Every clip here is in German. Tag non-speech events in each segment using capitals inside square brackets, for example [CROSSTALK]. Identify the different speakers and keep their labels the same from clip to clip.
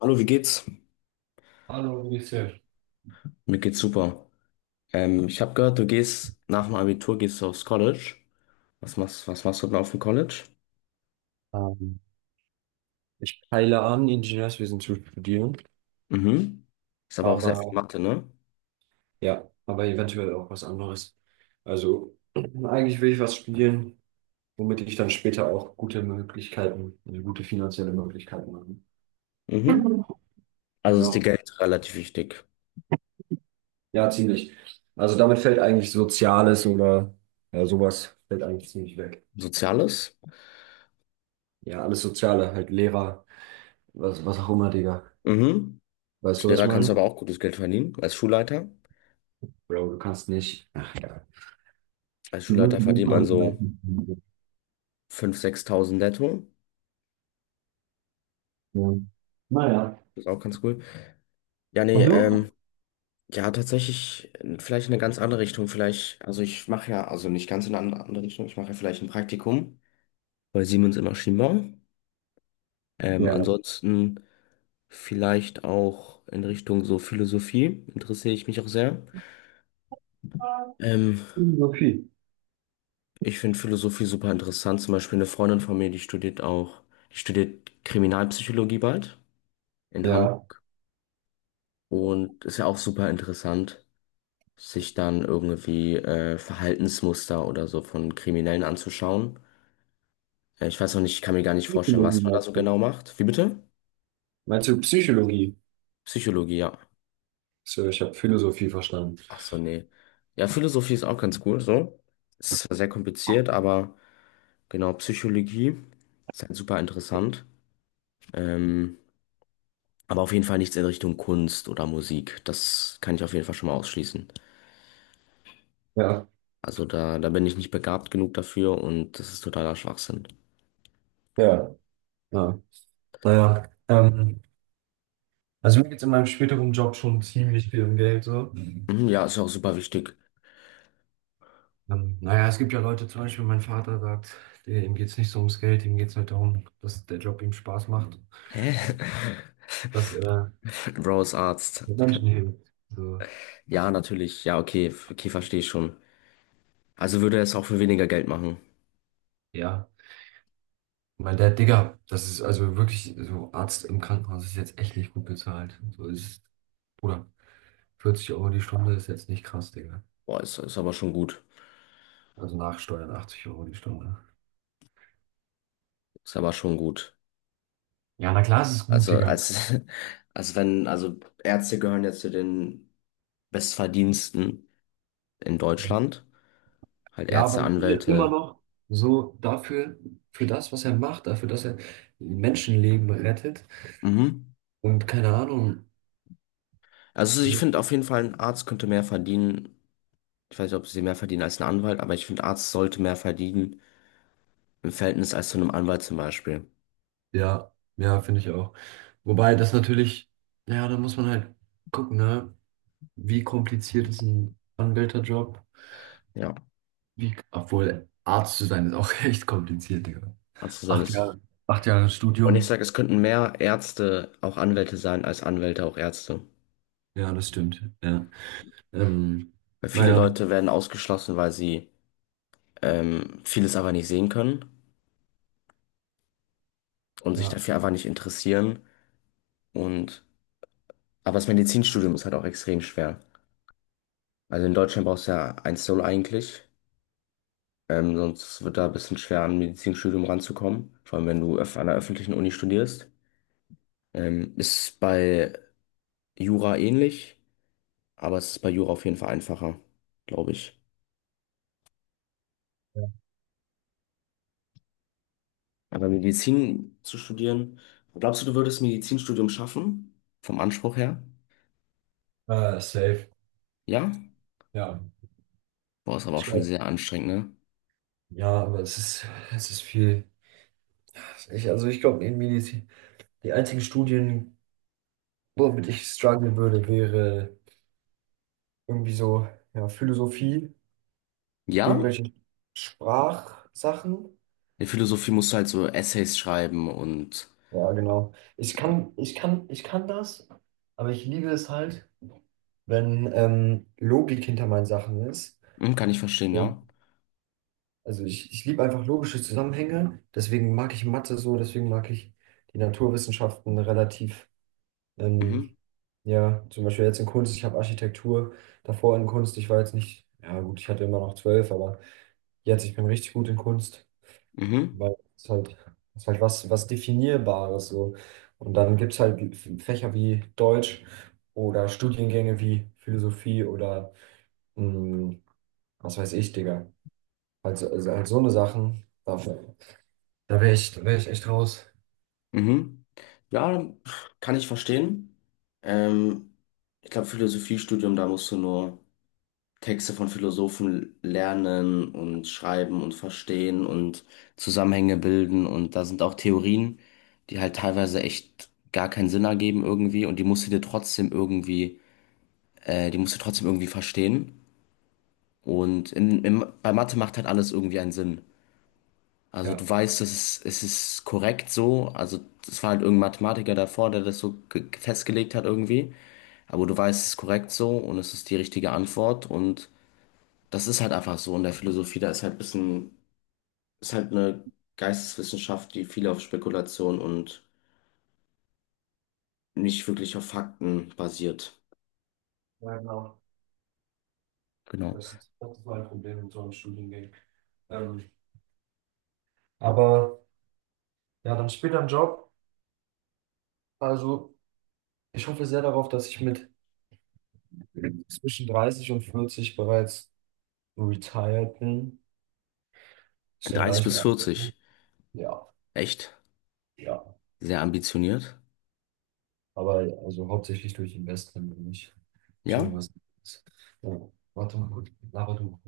Speaker 1: Hallo, wie geht's?
Speaker 2: Hallo, wie geht's dir?
Speaker 1: Mir geht's super. Ich habe gehört, du gehst nach dem Abitur gehst du aufs College. Was machst du denn auf dem College?
Speaker 2: Ähm, Ich peile an, Ingenieurswesen zu studieren,
Speaker 1: Mhm. Ist aber auch sehr viel
Speaker 2: aber
Speaker 1: Mathe, ne?
Speaker 2: ja, aber eventuell auch was anderes. Also [CLEARS THROAT] eigentlich will ich was studieren, womit ich dann später auch gute Möglichkeiten, also gute finanzielle Möglichkeiten habe.
Speaker 1: Mhm. Also ist dir
Speaker 2: Ja,
Speaker 1: Geld relativ wichtig.
Speaker 2: ja, ziemlich. Also damit fällt eigentlich Soziales oder ja, sowas fällt eigentlich ziemlich weg.
Speaker 1: Soziales?
Speaker 2: Ja, alles Soziale, halt Lehrer, was auch immer, Digga.
Speaker 1: Mhm.
Speaker 2: Weißt
Speaker 1: Als
Speaker 2: du, was ich
Speaker 1: Lehrer kannst du
Speaker 2: meine?
Speaker 1: aber auch gutes Geld verdienen. Als Schulleiter?
Speaker 2: Bro, du kannst nicht. Ach ja.
Speaker 1: Als
Speaker 2: Du wirst
Speaker 1: Schulleiter
Speaker 2: nicht
Speaker 1: verdient man
Speaker 2: mal-
Speaker 1: so 5.000, 6.000 netto.
Speaker 2: Ja. Naja,
Speaker 1: Das ist auch ganz cool. Ja, nee,
Speaker 2: und du?
Speaker 1: ja, tatsächlich, vielleicht in eine ganz andere Richtung. Vielleicht, also ich mache ja, also nicht ganz in eine andere Richtung, ich mache ja vielleicht ein Praktikum bei Siemens in Maschinenbau. Mhm.
Speaker 2: Ja.
Speaker 1: Ansonsten vielleicht auch in Richtung so Philosophie interessiere ich mich auch sehr. Ähm,
Speaker 2: Philosophie.
Speaker 1: Ich finde Philosophie super interessant. Zum Beispiel eine Freundin von mir, die studiert auch, die studiert Kriminalpsychologie bald in
Speaker 2: Ja,
Speaker 1: Hamburg und ist ja auch super interessant, sich dann irgendwie Verhaltensmuster oder so von Kriminellen anzuschauen. Ich weiß noch nicht, ich kann mir gar nicht vorstellen,
Speaker 2: Psychologie
Speaker 1: was man da
Speaker 2: meinst
Speaker 1: so
Speaker 2: du?
Speaker 1: genau macht. Wie bitte?
Speaker 2: Meinst du Psychologie?
Speaker 1: Psychologie, ja.
Speaker 2: So, ich habe Philosophie verstanden.
Speaker 1: Ach so, nee. Ja, Philosophie ist auch ganz cool, so. Ist zwar sehr kompliziert, aber genau, Psychologie ist halt super interessant. Ähm, aber auf jeden Fall nichts in Richtung Kunst oder Musik. Das kann ich auf jeden Fall schon mal ausschließen.
Speaker 2: Ja,
Speaker 1: Also da bin ich nicht begabt genug dafür und das ist totaler Schwachsinn.
Speaker 2: ja, ja. Naja, also mir geht es in meinem späteren Job schon ziemlich viel um Geld so. Mhm.
Speaker 1: Mhm, ja, ist ja auch super wichtig.
Speaker 2: Naja, es gibt ja Leute, zum Beispiel mein Vater sagt, der, ihm geht es nicht so ums Geld, ihm geht es halt darum, dass der Job ihm Spaß macht,
Speaker 1: Hä?
Speaker 2: dass er
Speaker 1: [LAUGHS] Bro ist Arzt.
Speaker 2: Menschen hilft. So,
Speaker 1: Ja, natürlich. Ja, okay, okay, verstehe ich schon. Also würde er es auch für weniger Geld machen.
Speaker 2: ja, mein Dad, Digga, das ist also wirklich so. Arzt im Krankenhaus ist jetzt echt nicht gut bezahlt. So ist, Bruder, 40 € die Stunde ist jetzt nicht krass, Digga.
Speaker 1: Boah, ist aber schon gut.
Speaker 2: Also nach Steuern 80 € die Stunde.
Speaker 1: Ist aber schon gut.
Speaker 2: Ja, na klar, es ist gut,
Speaker 1: Also
Speaker 2: Digga.
Speaker 1: als, [LAUGHS] als wenn, also Ärzte gehören ja zu den Bestverdiensten in Deutschland. Halt
Speaker 2: Ja, aber
Speaker 1: Ärzte,
Speaker 2: ich finde immer
Speaker 1: Anwälte.
Speaker 2: noch so dafür, für das, was er macht, dafür, dass er Menschenleben rettet
Speaker 1: Mhm.
Speaker 2: und keine Ahnung.
Speaker 1: Also ich finde
Speaker 2: So.
Speaker 1: auf jeden Fall, ein Arzt könnte mehr verdienen. Ich weiß nicht, ob sie mehr verdienen als ein Anwalt, aber ich finde, Arzt sollte mehr verdienen im Verhältnis als zu einem Anwalt zum Beispiel.
Speaker 2: Ja, ja, finde ich auch. Wobei das natürlich, ja, da muss man halt gucken, ne? Wie kompliziert ist ein Anwälterjob?
Speaker 1: Ja,
Speaker 2: Wie, obwohl Arzt zu sein ist auch [LAUGHS] echt kompliziert, Digga.
Speaker 1: Arzt zu sein
Speaker 2: Acht
Speaker 1: ist.
Speaker 2: Jahre, acht Jahre
Speaker 1: Und ich
Speaker 2: Studium.
Speaker 1: sage, es könnten mehr Ärzte auch Anwälte sein, als Anwälte auch Ärzte.
Speaker 2: Ja, das stimmt. Ja. Ähm,
Speaker 1: Weil viele
Speaker 2: naja.
Speaker 1: Leute werden ausgeschlossen, weil sie vieles aber nicht sehen können und sich
Speaker 2: Ja,
Speaker 1: dafür einfach nicht interessieren. Und, aber das Medizinstudium ist halt auch extrem schwer. Also in Deutschland brauchst du ja 1,0 eigentlich. Sonst wird da ein bisschen schwer, an ein Medizinstudium ranzukommen. Vor allem, wenn du an einer öffentlichen Uni studierst. Ist bei Jura ähnlich, aber es ist bei Jura auf jeden Fall einfacher, glaube ich.
Speaker 2: ja.
Speaker 1: Aber Medizin zu studieren, glaubst du, du würdest Medizinstudium schaffen? Vom Anspruch her?
Speaker 2: Safe.
Speaker 1: Ja?
Speaker 2: Ja.
Speaker 1: Boah, ist aber auch
Speaker 2: Ich
Speaker 1: schon
Speaker 2: glaube,
Speaker 1: sehr anstrengend, ne?
Speaker 2: ja, aber es ist viel. Also ich glaube, in Medizin, die einzigen Studien, womit ich strugglen würde, wäre irgendwie so, ja, Philosophie,
Speaker 1: Ja?
Speaker 2: irgendwelche Sprachsachen.
Speaker 1: In Philosophie musst du halt so Essays schreiben und.
Speaker 2: Ja, genau. Ich kann das, aber ich liebe es halt, wenn Logik hinter meinen Sachen ist.
Speaker 1: Mhm, kann ich verstehen,
Speaker 2: So.
Speaker 1: ja.
Speaker 2: Ich liebe einfach logische Zusammenhänge, deswegen mag ich Mathe so, deswegen mag ich die Naturwissenschaften relativ,
Speaker 1: Mhm,
Speaker 2: ähm, ja, zum Beispiel jetzt in Kunst, ich habe Architektur davor in Kunst, ich war jetzt nicht, ja gut, ich hatte immer noch zwölf, aber jetzt, ich bin richtig gut in Kunst,
Speaker 1: mhm,
Speaker 2: weil es halt, es ist halt was, was Definierbares so. Und dann gibt es halt Fächer wie Deutsch oder Studiengänge wie Philosophie oder mh, was weiß ich, Digga. Also halt so eine Sachen, da wär ich echt raus.
Speaker 1: mhm. Ja, kann ich verstehen. Ähm, Ich glaube, Philosophiestudium, da musst du nur Texte von Philosophen lernen und schreiben und verstehen und Zusammenhänge bilden. Und da sind auch Theorien, die halt teilweise echt gar keinen Sinn ergeben irgendwie. Und die musst du dir trotzdem irgendwie, die musst du trotzdem irgendwie verstehen. Und bei Mathe macht halt alles irgendwie einen Sinn. Also
Speaker 2: Ja.
Speaker 1: du weißt, es ist korrekt so. Also es war halt irgendein Mathematiker davor, der das so festgelegt hat irgendwie. Aber du weißt, es ist korrekt so und es ist die richtige Antwort. Und das ist halt einfach so. In der Philosophie, da ist halt ist halt eine Geisteswissenschaft, die viel auf Spekulation und nicht wirklich auf Fakten basiert.
Speaker 2: Ja, genau.
Speaker 1: Genau.
Speaker 2: Das ist mein Problem mit so einem Studiengang. Ähm, aber ja, dann später ein Job. Also, ich hoffe sehr darauf, dass ich mit zwischen 30 und 40 bereits retired bin. Ich denke gar
Speaker 1: 30
Speaker 2: nicht
Speaker 1: bis
Speaker 2: mehr an.
Speaker 1: 40.
Speaker 2: Ja,
Speaker 1: Echt
Speaker 2: ja.
Speaker 1: sehr ambitioniert.
Speaker 2: Aber also hauptsächlich durch Investment und nicht durch
Speaker 1: Ja?
Speaker 2: irgendwas anderes. Ja. Warte mal, gut. Laber du.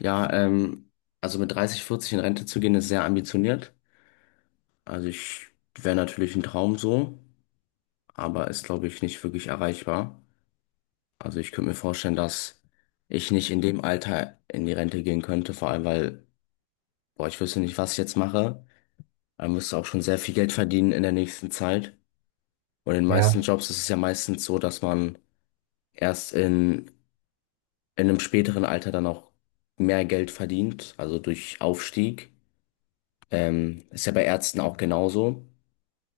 Speaker 1: Ja, also mit 30, 40 in Rente zu gehen, ist sehr ambitioniert. Also ich wäre natürlich ein Traum so, aber ist, glaube ich, nicht wirklich erreichbar. Also ich könnte mir vorstellen, dass ich nicht in dem Alter in die Rente gehen könnte, vor allem weil, boah, ich wüsste nicht, was ich jetzt mache. Man müsste auch schon sehr viel Geld verdienen in der nächsten Zeit. Und in den meisten
Speaker 2: Ja,
Speaker 1: Jobs ist es ja meistens so, dass man erst in einem späteren Alter dann auch mehr Geld verdient, also durch Aufstieg. Ist ja bei Ärzten auch genauso.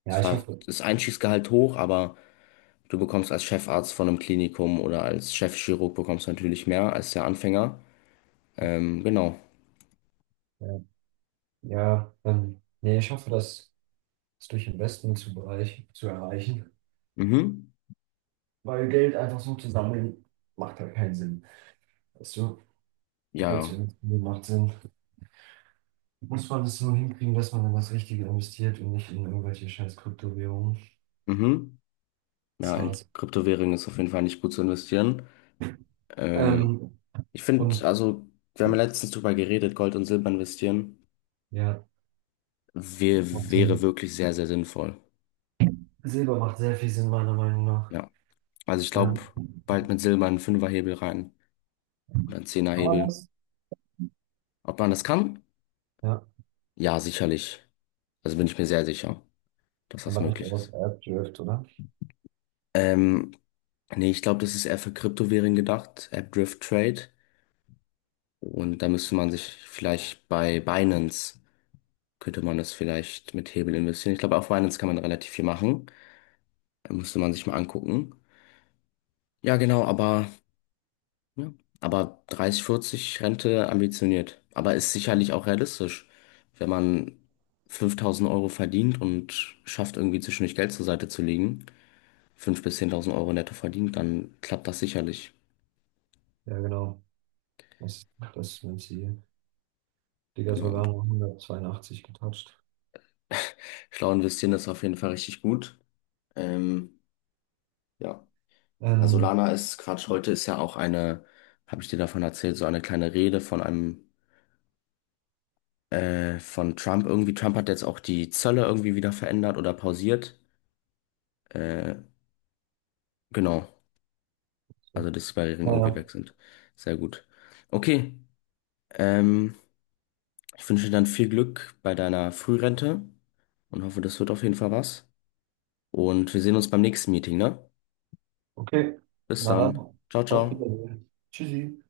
Speaker 2: ja, ich
Speaker 1: Zwar
Speaker 2: hoffe.
Speaker 1: ist Einstiegsgehalt hoch, aber du bekommst als Chefarzt von einem Klinikum oder als Chefchirurg bekommst du natürlich mehr als der Anfänger. Genau.
Speaker 2: Ja. Ja, nee, ich hoffe, das ist durch Investment zu, bereich, zu erreichen.
Speaker 1: Mhm.
Speaker 2: Weil Geld einfach so zu sammeln, macht halt keinen Sinn. Weißt du, Geld zu
Speaker 1: Ja.
Speaker 2: investieren macht Sinn. Muss man es nur hinkriegen, dass man in das Richtige investiert und nicht in irgendwelche scheiß Kryptowährungen.
Speaker 1: Ja. Mhm. Ja, in
Speaker 2: SaaS.
Speaker 1: Kryptowährungen ist auf jeden Fall nicht gut zu investieren. Ähm,
Speaker 2: Ähm,
Speaker 1: Ich finde,
Speaker 2: und
Speaker 1: also, wir haben ja letztens drüber geredet, Gold und Silber investieren
Speaker 2: ja,
Speaker 1: wär,
Speaker 2: macht
Speaker 1: wäre
Speaker 2: Sinn.
Speaker 1: wirklich sehr, sehr sinnvoll.
Speaker 2: Silber macht sehr viel Sinn, meiner Meinung nach.
Speaker 1: Ja. Also ich glaube,
Speaker 2: Ähm,
Speaker 1: bald mit Silber einen Fünferhebel rein oder einen
Speaker 2: kann man
Speaker 1: Zehnerhebel.
Speaker 2: das?
Speaker 1: Ob man das kann?
Speaker 2: Ja,
Speaker 1: Ja, sicherlich. Also bin ich mir sehr sicher, dass das
Speaker 2: aber nicht
Speaker 1: möglich
Speaker 2: auf
Speaker 1: ist.
Speaker 2: AppDrift, oder?
Speaker 1: Ähm, Nee, ich glaube, das ist eher für Kryptowährungen gedacht, App Drift Trade. Und da müsste man sich vielleicht bei Binance, könnte man das vielleicht mit Hebel investieren. Ich glaube, auf Binance kann man relativ viel machen. Da müsste man sich mal angucken. Ja, genau, aber, ja, aber 30, 40 Rente ambitioniert. Aber ist sicherlich auch realistisch, wenn man 5000 Euro verdient und schafft, irgendwie zwischendurch Geld zur Seite zu legen, 5.000 bis 10.000 Euro netto verdient, dann klappt das sicherlich.
Speaker 2: Ja, genau. Das, das ist mein Ziel. Digga,
Speaker 1: Genau.
Speaker 2: Solano 182 getatscht.
Speaker 1: Schlau investieren ist auf jeden Fall richtig gut. Ähm, ja. Ja,
Speaker 2: Ähm,
Speaker 1: Solana ist Quatsch. Heute ist ja auch eine, habe ich dir davon erzählt, so eine kleine Rede von einem, von Trump irgendwie. Trump hat jetzt auch die Zölle irgendwie wieder verändert oder pausiert. Äh, genau.
Speaker 2: so,
Speaker 1: Also, dass die Barrieren irgendwie
Speaker 2: naja,
Speaker 1: weg sind. Sehr gut. Okay. Ähm, Ich wünsche dir dann viel Glück bei deiner Frührente und hoffe, das wird auf jeden Fall was. Und wir sehen uns beim nächsten Meeting, ne?
Speaker 2: okay.
Speaker 1: Bis
Speaker 2: Na
Speaker 1: dann.
Speaker 2: dann,
Speaker 1: Ciao,
Speaker 2: auf
Speaker 1: ciao.
Speaker 2: Wiedersehen. Tschüssi.